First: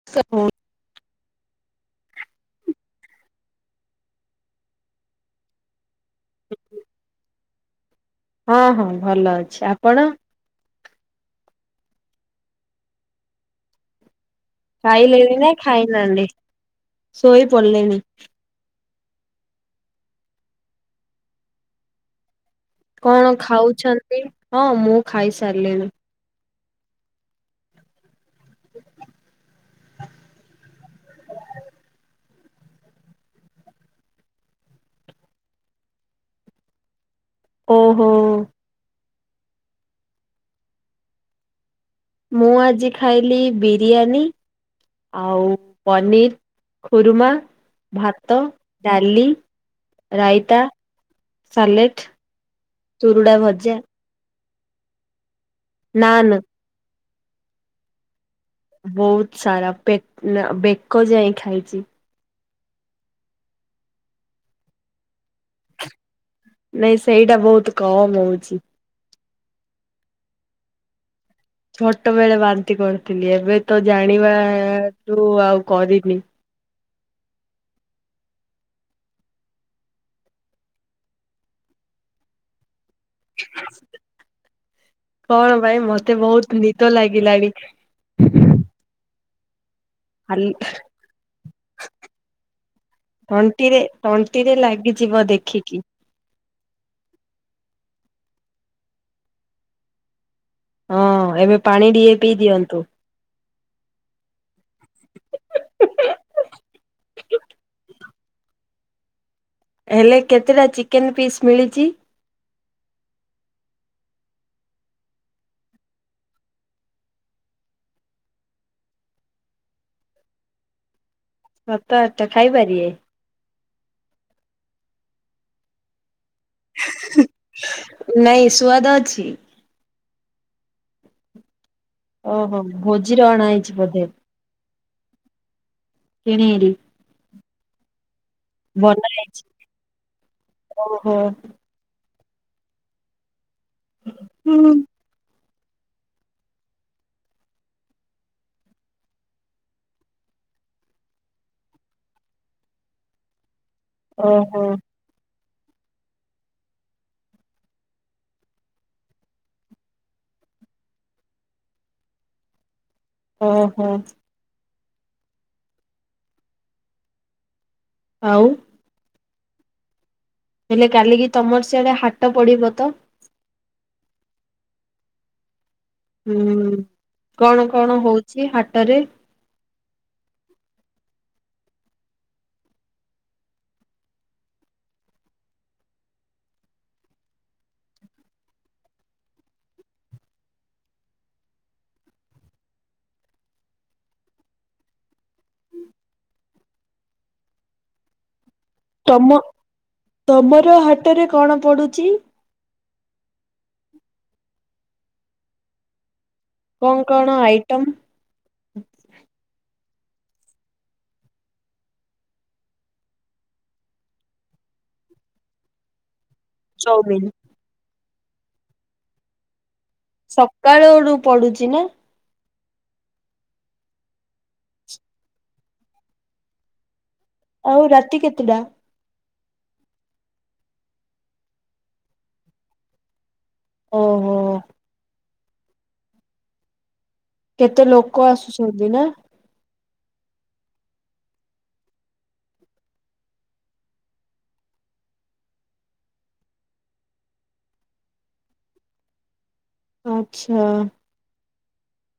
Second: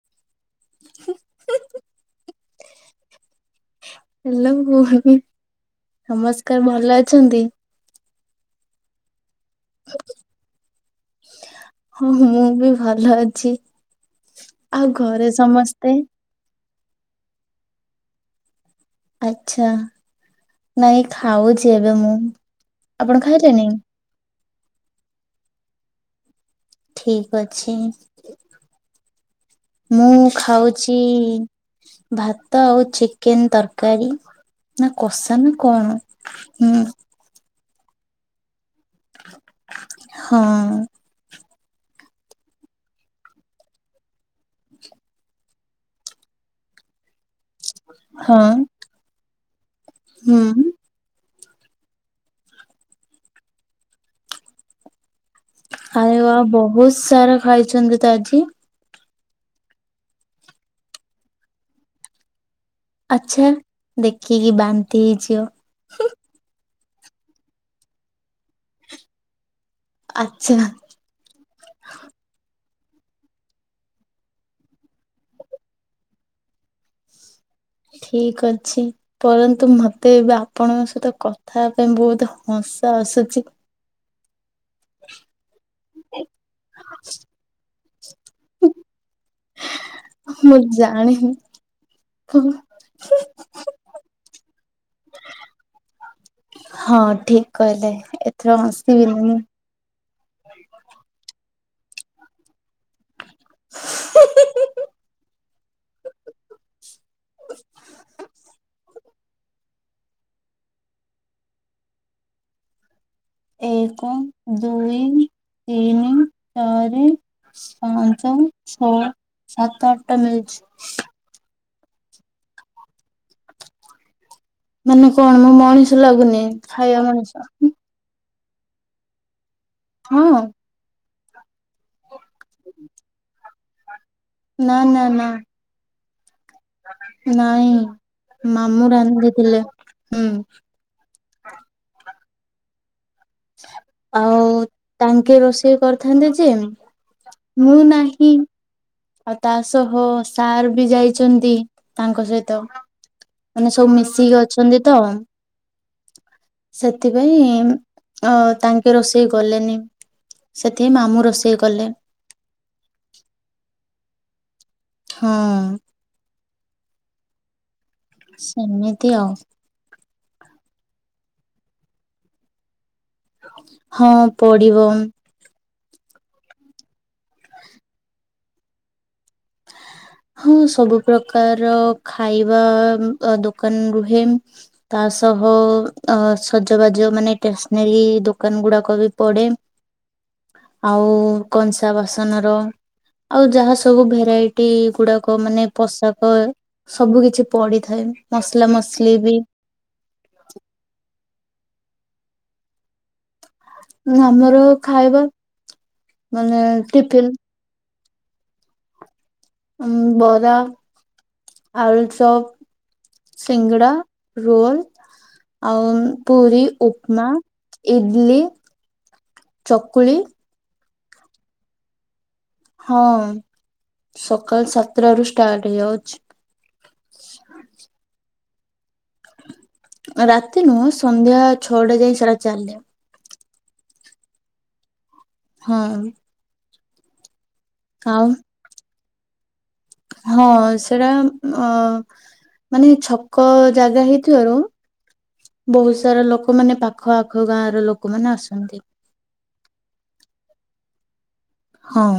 [unintelligible] [unintelligible] Hello ଭଉଣୀ ନମସ୍କାର ଭଲ ଅଛନ୍ତି? ହଁ -ହଁ ଭଲ ଅଛି। ଆପଣ? ହଁ ମୁଁ ବି ଭଲ ଅଛି। ଆଉ ଘରେ ଖାଇଲେଣି ନା ସମସ୍ତେ? ଖାଇନାହାନ୍ତି? ଶୋଇ ପଡିଲେଣିି। ଆଚ୍ଛା। ନାଇଁ ଖାଉଛି ଏବେ ମୁଁ। ଆପଣ କଣ ଖାଇଲେଣି? ଖାଉଛନ୍ତି? ହଁ ମୁଁ ଖାଇସାରିଲିଣି। ଠିକ ଅଛି। ମୁଁ ଖାଉଛି ଭାତ ଆଉ ଚିକେନ୍ ତରକାରୀ। ନା କଷା ନା କଣ? ହୁଁ। ଓହୋ ହଁ। ମୁଁ ଆଜି ଖାଇଲି ବିରିୟାନୀ। ଆଉ ପନିର୍ ଖୁରୁମା। ଭାତ, ହଁ ଡାଲି, ରାଇତା। ହୁଁ ସାଲେଟ, ଚୁରୁଡା ଭଜା। ଆରେ ନାନ୍ ବା ବହୁତ ସାରା ଖାଇଛନ୍ତି ତ ଆଜି। ବହୁତ ସାରା ପେ ନା ବେକ ଯାଏଁ ଖାଇଛି। ଆଛା ଦେଖିକି ବାନ୍ତି ହେଇଯିବ। ନାଇଁ ସେଇଟା ବହୁତ କମ ହଉଛି। ଆଛା। ଛୋଟବେଳେ ବାନ୍ତି କରିଥିଲି। ଏବେ ତ ଜାଣିବାଠୁ ଆଉ କରିନି। ଠିକ ଅଛି। ପରନ୍ତୁ ମତେ ଏବେ ଆପଣଙ୍କ ସହିତ କଥା ପାଇଁ ବହୁତ ହସଁ ଆସୁଛି। କଣ ପାଇଁ ଇ ମତେ ବହୁତ ନିଦ ଲାଗିଲାଣି। ଖାଲି ମୁଁ ଜାଣେ ହୁ ହୁଁ ତଣ୍ଟିରେ ତଣ୍ଟିରେ ଲାଗିଯିବ ଦେଖିକି। ହଁ ଠିକ କହିଲେ ଏଥର ହସିବିନି ମୁଁ। ହଁ ଏବେ ପାଣି ଟିକେ ପିଇ ଦିଅନ୍ତୁ। [unintelligible] [unintelligible] [unintelligible] ହେଲେ କେତେଟା ଚିକେନ ପିସ୍ ମିଳିଛି। ଏକ, ଦୁଇ, ତିନି, ଚାରି। ପାଞ୍ଚ, ଛଅ, ସାତ, ଆଠଟା ମିଳିଛି। ସତ ଆଠ ଟା ଖାଇପାରିବେ। ମାନେ କଣ ମୁଁ ମଣିଷ ଲାଗୁନି ଖାଇବା ମଣିଷ। ନାଇଁ ସୁଆଦ ଅଛି? ହଁ। ଓହୋ ଭୋଜିରୁ ଅଣା ହେଇଛି ବୋଧେ। ନା ନା ନା। କିଣି କିରି? ନାଇଁ ମାମୁଁ ବନା ହେଇଛି ରାନ୍ଧିଥିଲେ। ହୁଁ ଓହୋ। ଆଉ ହୁଁ। ତାଙ୍କେ ରୋଷେଇ କରିଥାନ୍ତେ ଯେ ମୁଁ ନାହିଁ। ଆଉ ତା ସହ ସାର୍ ବି ଯାଇଛନ୍ତି ତାଙ୍କ ସହିତ। ମାନେ ସବୁ ମିଶିକି ଓହୋ ଅଛନ୍ତି ତ। ସେଥିପାଇଁ ଅ ତାଙ୍କେ ରୋଷେଇ କଲେନି। ସେଥି ପାଇଁ ମାମୁଁ ରୋଷେଇ କଲେ। ଓହୋ। ହୁଁ। ଆଉ ସେମିତି ଆଉ। ହେଲେ କାଲିକି ତମର ସିଆଡେ ହାଟ ପଡିବ ତ? ହଁ ପଡିବ। ହୁଁ କଣ କଣ ହଉଛି ହାଟରେ। [unintelligible] ହଁ ସବୁ ପ୍ରକାର ଖାଇବା ଦୋକାନ ରୁହେ। ତା ସହ ଅ ସଜବାଜ ମାନେ ଷ୍ଟେସନାରୀ ଦୋକାନ ଗୁଡାକ ବି ପଡେ। ଆଉ କଂସା ବାସନ ର ଆଉ ଯାହା ସବୁ ଭେରାଇ ଟି ଗୁଡାକ ମାନେ ପୋଷାକ ସବୁ କିଛି ପଡିଥାଏ ମସଲା ମସ ତମ ତମର ହାଟରେ କଣ ପଡୁଛି? ଆମର ଖାଇବା ମାନେ କଣ ଟିଫିନ କଣ ଆଇଟମ୍? ଉଁ ବରା, ଆଳୁଚପ ସିଙ୍ଗଡ଼ା, ରୋଲ ଆଉ ପୁରି ଉପମା, ଚାଉମିିନ। ଇଡଲି, ଚକୁଳି ସକାଳ ବେଡୁ ପଡୁଛି ନା? ହଁ ସକାଳ ସାତଟା ରୁ ଷ୍ଟାର୍ଟ ହେଇଯାଉଛି। ଆଉ ରାତି କେତେଟା? ରାତି ନୁହଁ ସନ୍ଧ୍ୟା ଛଅଟା ଯାଇ ସେଟା ଚାଲେ। ଓହୋ। ହଁ। କେତେ ଲୋକ ଆଉ ଆସୁଛନ୍ତି ନା? ହଁ ସେଇଟା ଅ ମାନେ ଛକ ଜାଗା ହେଇଥିବାରୁ ବହୁତ ସାରା ଲୋକମାନେ ପାଖ ଆଖ ଗାଁ ର ଲୋକମାନେ ଆସନ୍ତି। ଆଚ୍ଛା। ହଁ।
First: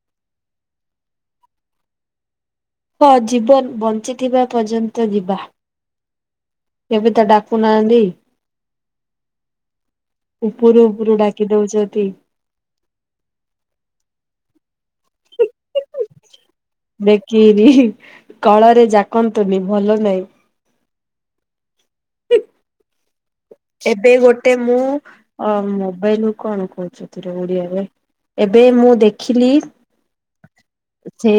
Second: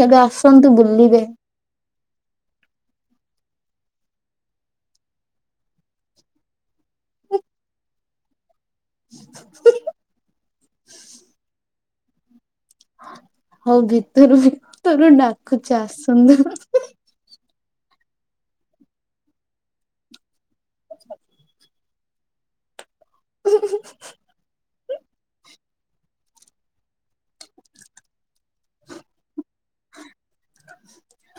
କେବେ ଆସନ୍ତୁ ବୁଲିବେ। ହଁ ଜୀବନ ବଞ୍ଚିଥିବା ପର୍ଯ୍ୟନ୍ତ ଯିବା। କେବେ ତ ଡାକୁ ନାହାଁନ୍ତି। [inaudible] ଉପରୁ ଉପରୁ ଡାକି ଦଉଛ ଟି। ହଉ ଭିତରୁ ଭିତରୁ ଡାକୁଚି ଆସନ୍ତୁ। ଦେଖି ନି କଳରେ ଜାକନ୍ତୁନି ଭଲ ନାଇଁ। ଆଛା ଏବେ ଗୋଟେ ମୁଁ ଅଁ ମୋବାଇଲ ରୁ କଣ କହୁଚତିରେ ଓଡିଆରେ, ଏବେ ମୁଁ ଦେଖିଲି ଯେ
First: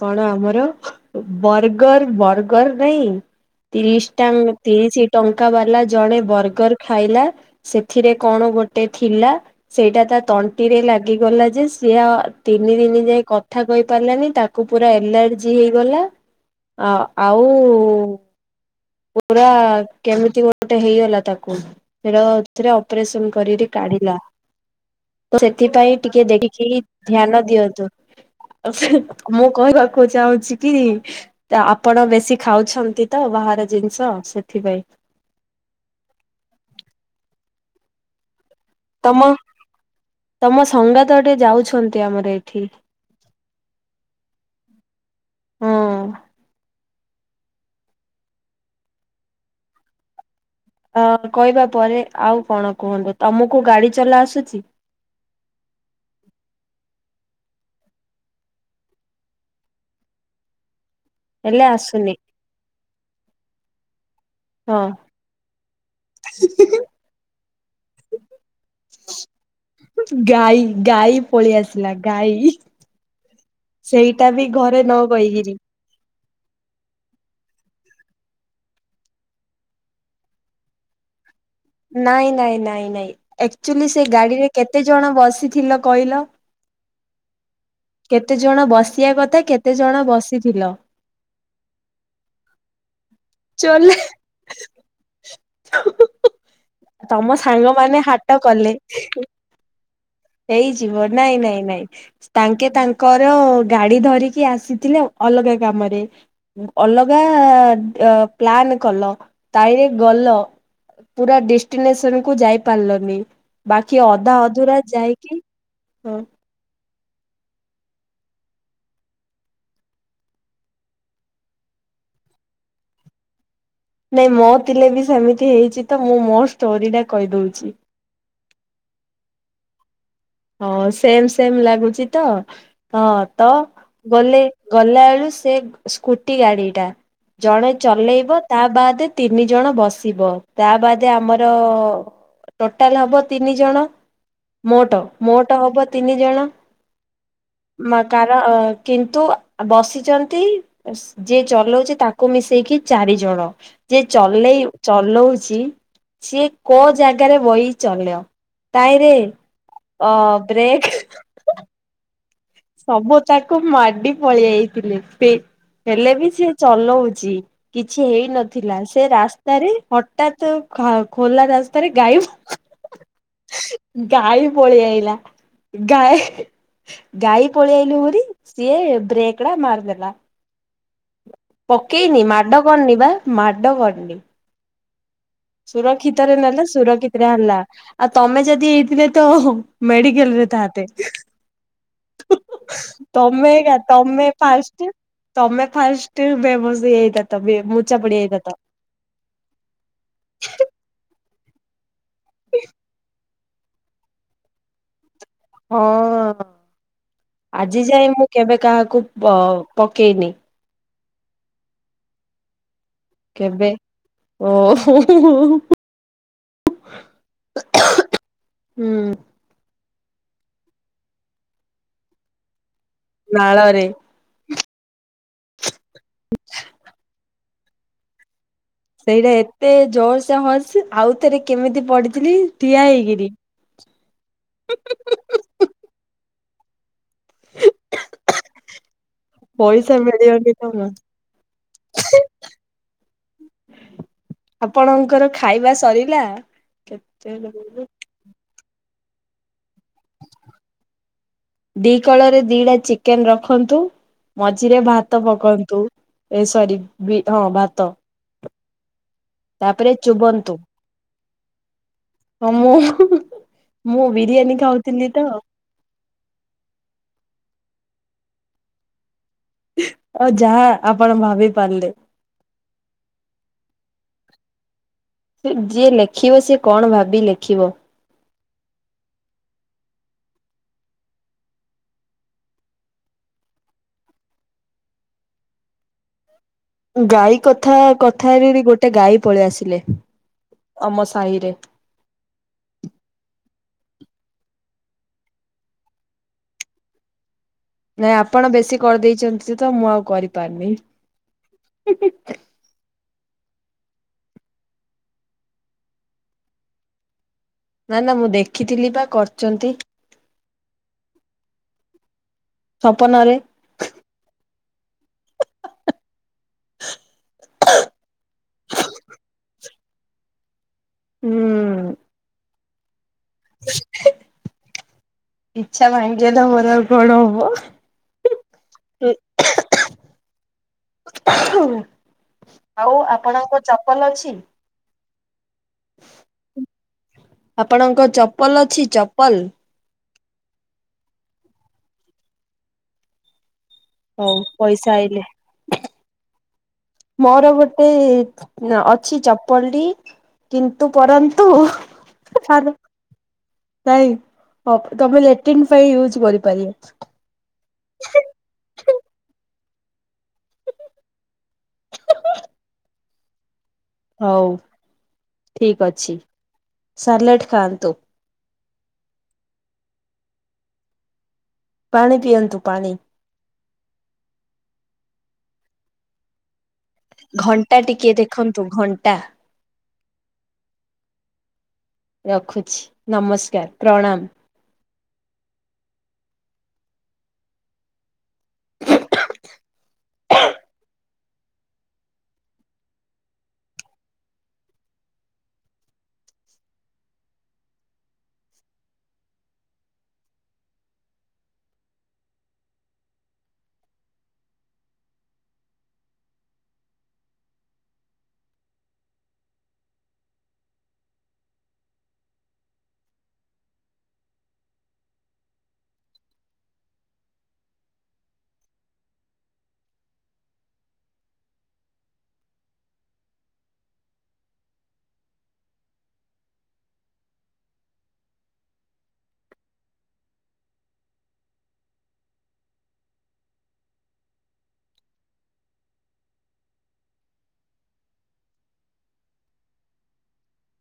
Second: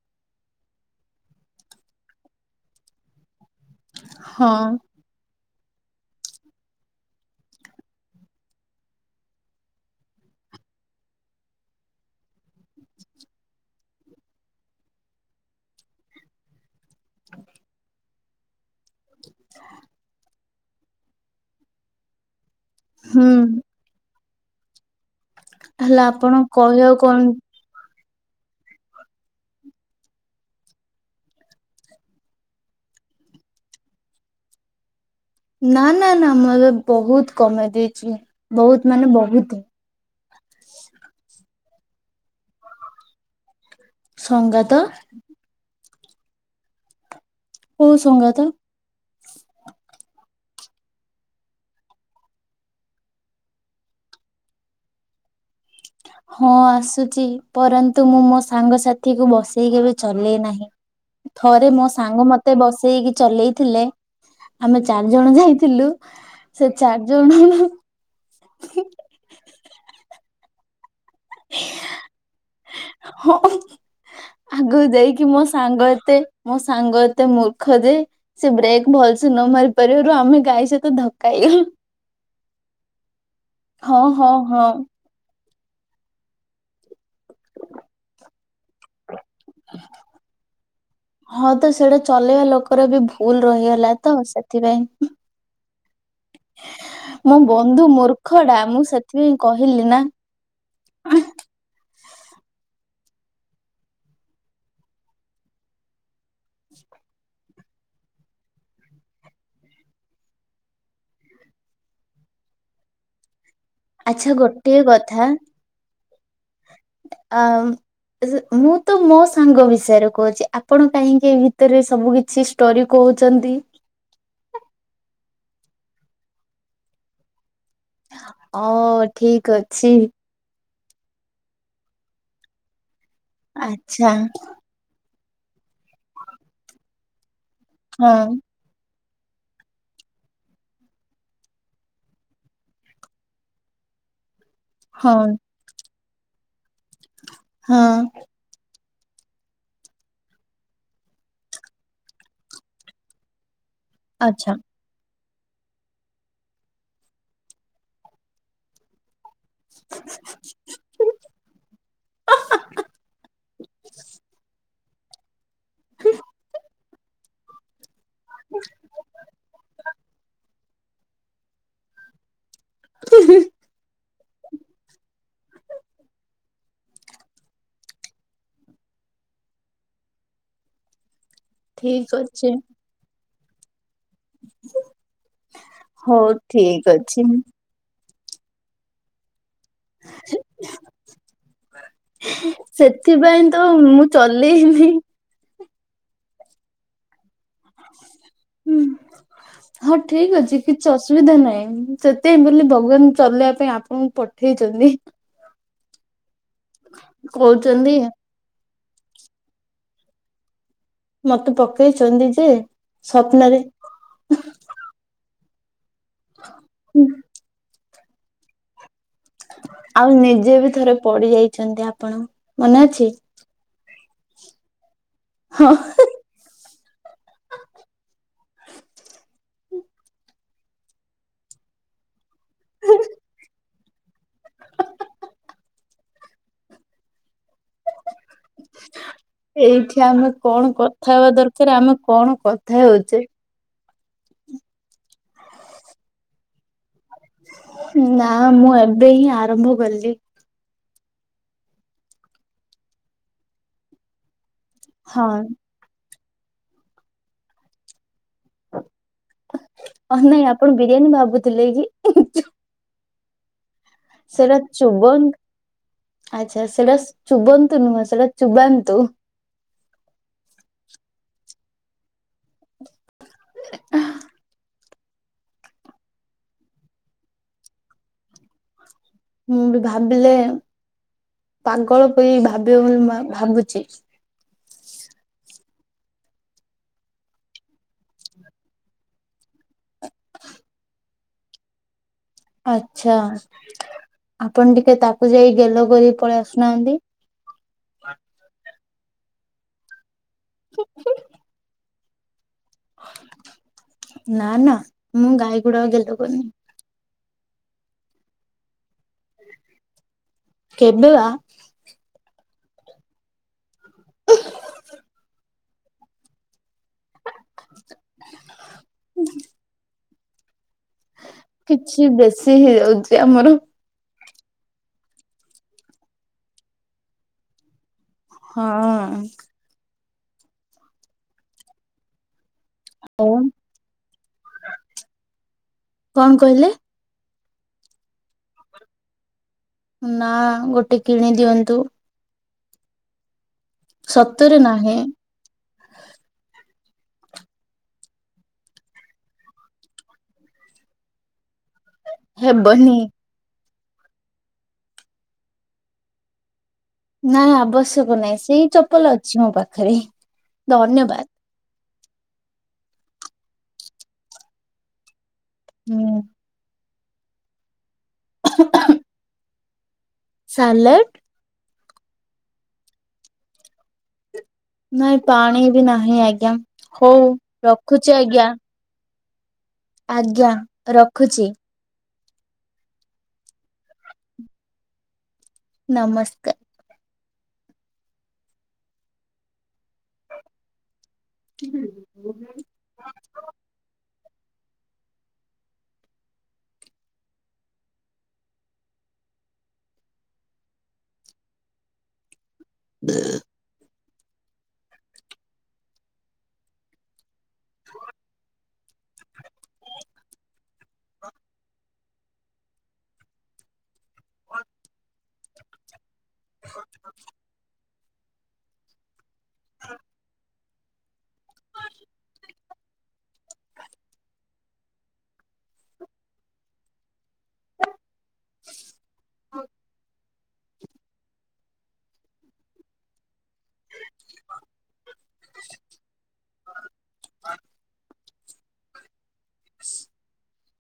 କଣ ଆମର ବର୍ଗର ବର୍ଗର ନାଇଁ ତିରିଶଟା ହଁ ତିରିଶ ଟଙ୍କା ବାଲା ଜଣେ ବର୍ଗର ଖାଇଲା। ସେଥିରେ କଣ ଗୋଟେ ଥିଲା। ସେଇଟା ତା ତଣ୍ଟିରେ ଲାଗିଗଲା ଯେ ସିଆ ତିନି ଦିନ ଯାଏ କ କଥା କହି ପାରିଲାନି ତାକୁ ପୁରା ଏଲାର୍ଜି ହେଇଗଲା, ଆ ଆଉ ପୁରା କେମିତି ଗୋଟେ ହେଇଗଲା ତାକୁ ସେଟା ସେଟା ହୁଁ ଅପରେସନ କରିଲେ କାଢିଲା। ତ ସେଥିପାଇଁ ହେଲା ଟିକେ ଆପଣ ଦେଖିକି କହିବାକୁ କଣ ଧ୍ୟାନ ଦିଅନ୍ତୁ। ଆଛା ମୁଁ କହିବାକୁ ଚାହୁଁଛି କି? ତ ଆପଣ ବେଶୀ ଖାଉଛନ୍ତି ତ ବାହାର ଜିନିଷ ସେଥିପାଇଁ। ନା ନା ନା ମୁଁ ଏବେ ବହୁତ କମେଇ ଦେଇଛି ବହୁତ। ମାନେ ତମ ବହୁତ। ତମ ସଙ୍ଗାତ ଟେ ଯାଉଛନ୍ତି ଆମର ଏଇଠି। ସଙ୍ଗାତ? ହଁ। କୋଉ ସଙ୍ଗାତ? ଅ କହିବା ପରେ ଆଉ କଣ କୁହନ୍ତୁ ତମକୁ ଗାଡ଼ି ଚଲା ଆସୁଛି ହଁ ଆସୁଛି ପରନ୍ତୁ ମୁଁ ମୋ ସାଙ୍ଗସାଥିକୁ ବସେଇ କେବେ ଚଲେଇ ନାହିଁ ହେଲେ ଥରେ ମୋ ଆସୁନି ସାଙ୍ଗ ମତେ ବସେଇକି ଚଲେଇଥିଲେ ହଁ। ଆମେ ଚାରି ଜଣ ଯାଇଥିଲୁ ସେ ଚାରି ଜଣ ଗାଈ ଗାଈ ପଳେଇ ଆସିଲା ଗାଈ ହଁ ସେଇଟା ବି ଆଗକୁ ଘରେ ନ ଯାଇକି ମୋ କହିକିରି। ସାଙ୍ଗ ଏତେ ମୋ ସାଙ୍ଗ ଏତେ ମୂର୍ଖ ଯେ ସେ ବ୍ରେକ୍ ଭଲସେ ନ ମାରି ପାରିବାରୁ ଆମେ ଗାଈ ସହିତ ଧକା ହେଇଗଲୁ ନାଇଁ ନାଇଁ ନାଇଁ ନାଇଁ ଆକ୍ଚେଲି ହଁ ସେ ହଁ ଗାଡ଼ିରେ ହଁ କେତେ ଜଣ ବସିଥିଲ କହିଲ କେତେ ଜଣ ବସିବା କଥା କେତେ ଜଣ ବସିଥିଲ ହଁ ତ ସେଇଟା ଚଲେଇବା ଲୋକର ବି ଭୁଲ ରହିଗଲା ଚଲେ ତ ସେଥିପାଇଁ ତମ ମୋ ବନ୍ଧୁ ସାଙ୍ଗମାନେ ହାଟ ମୂର୍ଖଟା ମୁଁ କଲେ ସେଥିପାଇଁ କହିଲି ନା ହେଇଯିବ ନାଇଁ ନାଇଁ ନାଇଁ ତାଙ୍କେ ତାଙ୍କର ଗାଡ଼ି ଧରିକି ଆସିଥିଲେ ଅଲଗା କାମରେ ଅଲଗା ପ୍ଲାନ୍ କଲ ତାଇରେ ଗଲ ପୁରା ଡେଷ୍ଟିନେସନକୁ ଯାଇ ପାରିଲନି ବାକି ଅଧା ଅଧୁରା ଯାଇ ହେ ଆମ ମୁଁ ତ ମୋ ସାଙ୍ଗ ବିଷୟରେ କହୁଛି ଆପଣ କାହିଁକି ଏ ଭିତରେ ସବୁ କିଛି ଷ୍ଟୋରି କହୁଛନ୍ତି ନାଇଁ ମୋ ଥିଲେ ବି ସେମିତି ହେଇଛି ତ ମୁଁ ମୋ ଷ୍ଟୋରି ଟା କହିଦଉଛି ଅ ଠିକ୍ ଅଛି ହଁ ସେମ୍ ସେମ୍ ଲାଗୁଛି ତ ହଁ ତ ଆଚ୍ଛା ଗଲେ ଗଲା ବେଳୁ ସେ ସ୍କୁଟି ଗାଡ଼ି ଟା ଜଣେ ହଁ ଚଲେଇବ ତା ବାଦେ ତିନି ଜଣ ବସିବ ତା ବାଦେ ଆମର ପୋର୍ଟାଲ୍ ହବ ତିନି ଜଣ ମୋଟ୍ ହଁ। ମୋଟ୍ ହବ ତିନି ଜଣ ହଁ। କାର କିନ୍ତୁ ବସିଛନ୍ତି ଯିଏ ଚଲେଉଛି ତାକୁ ମିଶେଇକି ଚାରି ଜଣ ଯିଏ ଆଚ୍ଛା ଚଲେଇ ଚଲଉଛି ସିଏ କୋଉ ଜାଗାରେ ବହି ଚଲ ତାଇରେ ଅ ବ୍ରେକ୍ ସବୁ ତାକୁ ମାଡ଼ି ପଳି ଆଇ ଥିଲେ ସେ ହେଲେ ବି ସେ ଚଲେଉଚି କିଛି ହେଇ ନଥିଲା ସେ ରାସ୍ତାରେ ହଟାତ୍ ଖୋଲା ରାସ୍ତାରେ ଗାଈ ଗାଈ ପଳିଆଇଲା ଗାଈ ଗାଈ ପଳିଆଇଲୁ ଉୁରି ସିଏ ବ୍ରେକ୍ ଟା ମାରି ଦେଲା ଠିକ ପକେଇନି ମାଡ଼ କରିନି ବା ମାଡ଼ କରିନି ହ ସୁୁରକ୍ଷିତରେ ନେଲେ ସୁୁରକ୍ଷିତରେ ଆଣିଲା ଆଉ ତମେ ଯଦି ହେଇଥିଲେ ତ ମେଡ଼ିିକାଲ୍ ରେ ଥାନ୍ତେ ତମେ ସେଥିପାଇଁ ତ ଏକା ମୁଁ ତମେ ଫାଷ୍ଟ ଚଲେଇନି ତମେ ଫାଷ୍ଟେ ବେମସ ହେଇଯାଇଥାନ୍ତ ତ ମୂଚା ପାଡ଼ି ଯାଇଥାନ୍ତ ହୁଁ ହଁ ଠିକ୍ ଅଛି କିଛି ଅସୁବିଧା ନାହିଁ ସେଇଥି ପାଇଁ ବୋଲି ଭଗବାନ୍ ଚଲେଇବା ପାଇଁ ଆପଣଙ୍କୁ ପଠେଇଚନ୍ତି ହଁ ଆଜି କହୁଛନ୍ତି ଯାଏଁ ମୁଁ କେବେ କାହାକୁ ପକେଇନି ମତେ ପକେଇଚନ୍ତି ଯେ ସ୍ୱପ୍ନରେ କେବେ ଓ ହୋ ହୋ ହୋ। ହୁଁ। ଆଉ ନିଜେ ବି ଥରେ ପଡ଼ି ଯାଇଛନ୍ତି ଆପଣ ମନେ ଅଛି? ନାଳରେ। ହଁ। ସେଇଟା ଏତେ ଜୋରସେ ହର୍ସ ଆଉ ଥରେ କେମିତି ପଡ଼ିଥିଲି ଠିଆ ହେଇକିରି। [unintelligible] [unintelligible] ପଇସା ଏଇଠି ଆମେ ମିଳିବନି କଣ ଜମା କଥା ହବା ଦରକାରେ ଆମେ କଣ କଥା ହଉଚେ। ଆପଣଙ୍କର ଖାଇବା ସରିଲା? ଆଉ ମୁଁ ଏବେ ହିଁ ଆରମ୍ଭ କଲି। ଦି କଳରେ ଦିଟା ଚିକେନ୍ ରଖନ୍ତୁ ମଝିରେ ଭାତ ହଁ ପକନ୍ତୁ। ଏ ସରି ବି ହଁ ଭାତ। ତାପରେ ଅହ୍ ନାଇଁ ଚୁବନ୍ତୁ ଆପଣ ବିରିୟାନୀ ଭାବୁଥିଲେ କି? ହଁ ମୁଁ ମୁଁ ବିରିୟାନୀ ସେଟା ଖାଉଥିଲି ତ। ଚୁବନ ଆଚ୍ଛା ସେରା ଚୁବନ୍ତୁ ନୁହଁ ସେଟା ଚୁବାନ୍ତୁ। ଆଉ ଯାହା ଆପଣ ଭାବି ପାରିଲେ। [unintelligible] ଏ ଯିଏ ଲେଖିବ ସିଏ କଣ ଭାବି ଲେଖିବ। ମୁଁ ବି ଭାବିଲେ ପାଗଳ ପରି ଭାବିବ ବୋଲି ଭା ଭାବୁଚି। ଗାଈ କଥା କଥା ହେଲିଏରି ଗୋଟେ ଗାଈ ପଳି ଆସିଲେ ଆମ ସାହିରେ। ଆଛା ଆପଣ ଟିକେ ତାକୁ ଯାଇ ଗେଲ କରି ପଳେଇ ଆସୁନାହାନ୍ତି। ନାଇଁ ଆପଣ ବେଶୀ କରି ଦେଇଛନ୍ତି ତ ମୁଁ ଆଉ କରିପାରୁନି। ନା ନା ମୁଁ ଗାଈ ଗୁଡ଼ାକୁ ଗେଲ କରିନି। ନା ନା ମୁଁ ଦେଖିଥିଲି ପା କରିଚନ୍ତି। କେବେ ବା? ସପନରେ। [unintelligible] [inaudible] ହୁଁ କିଛି ବେଶୀ ହେଇଯାଉଚି ଆମର। ଇଛା ଭାଙ୍ଗିଗଲେ ମୋର ଆଉ କଣ ହବ। ହଁ [unintelligible] ଆଉ ଆପଣଙ୍କ ଚପଲ ଅଛି? କଣ କହିଲେ? ଆପଣଙ୍କ ଚପଲ ଅଛି ଚପଲ୍? ନା ଗୋଟେ କିଣି ଦିଅନ୍ତୁ। ହଉ ସତରେ ପଇସା ନାହିଁ? ଆଇଲେ। ମୋର ଗୋଟେ ଅଛି ଚପଲି। କିନ୍ତୁ ପରନ୍ତୁ ମାଲୋ ହେବନି। ନାଇଁ ତମେ ଲାଟିନ୍ ପାଇଁ ୟୁଜ କରିପାରିବ। ନା ଆବଶ୍ୟକ ନାହିଁ ସେଇ ଚପଲ ଅଛି ମୋ ପାଖରେ ଧନ୍ୟବାଦ। ହଉ ଠିକ ଅଛି ହୁଁ। ସାଲେଟ ଖାଆନ୍ତୁ। ସାଲେଟ୍ ପାଣି ପିଅନ୍ତୁ ପାଣି। ନାଇଁ ପାଣି ବି ନାହିଁ ଆଜ୍ଞା ହଉ ରଖୁଛି ଆଜ୍ଞା। ଟା ଆଜ୍ଞା ରଖୁଛି। ରଖୁଛି ନମସ୍କାର ପ୍ରଣାମ। ନମସ୍କାର। [unintelligible] [unintelligible] [unintelligible] [unintelligible] [unintelligible] [unintelligible] [unintelligible] [unintelligible] [unintelligible] [unintelligible]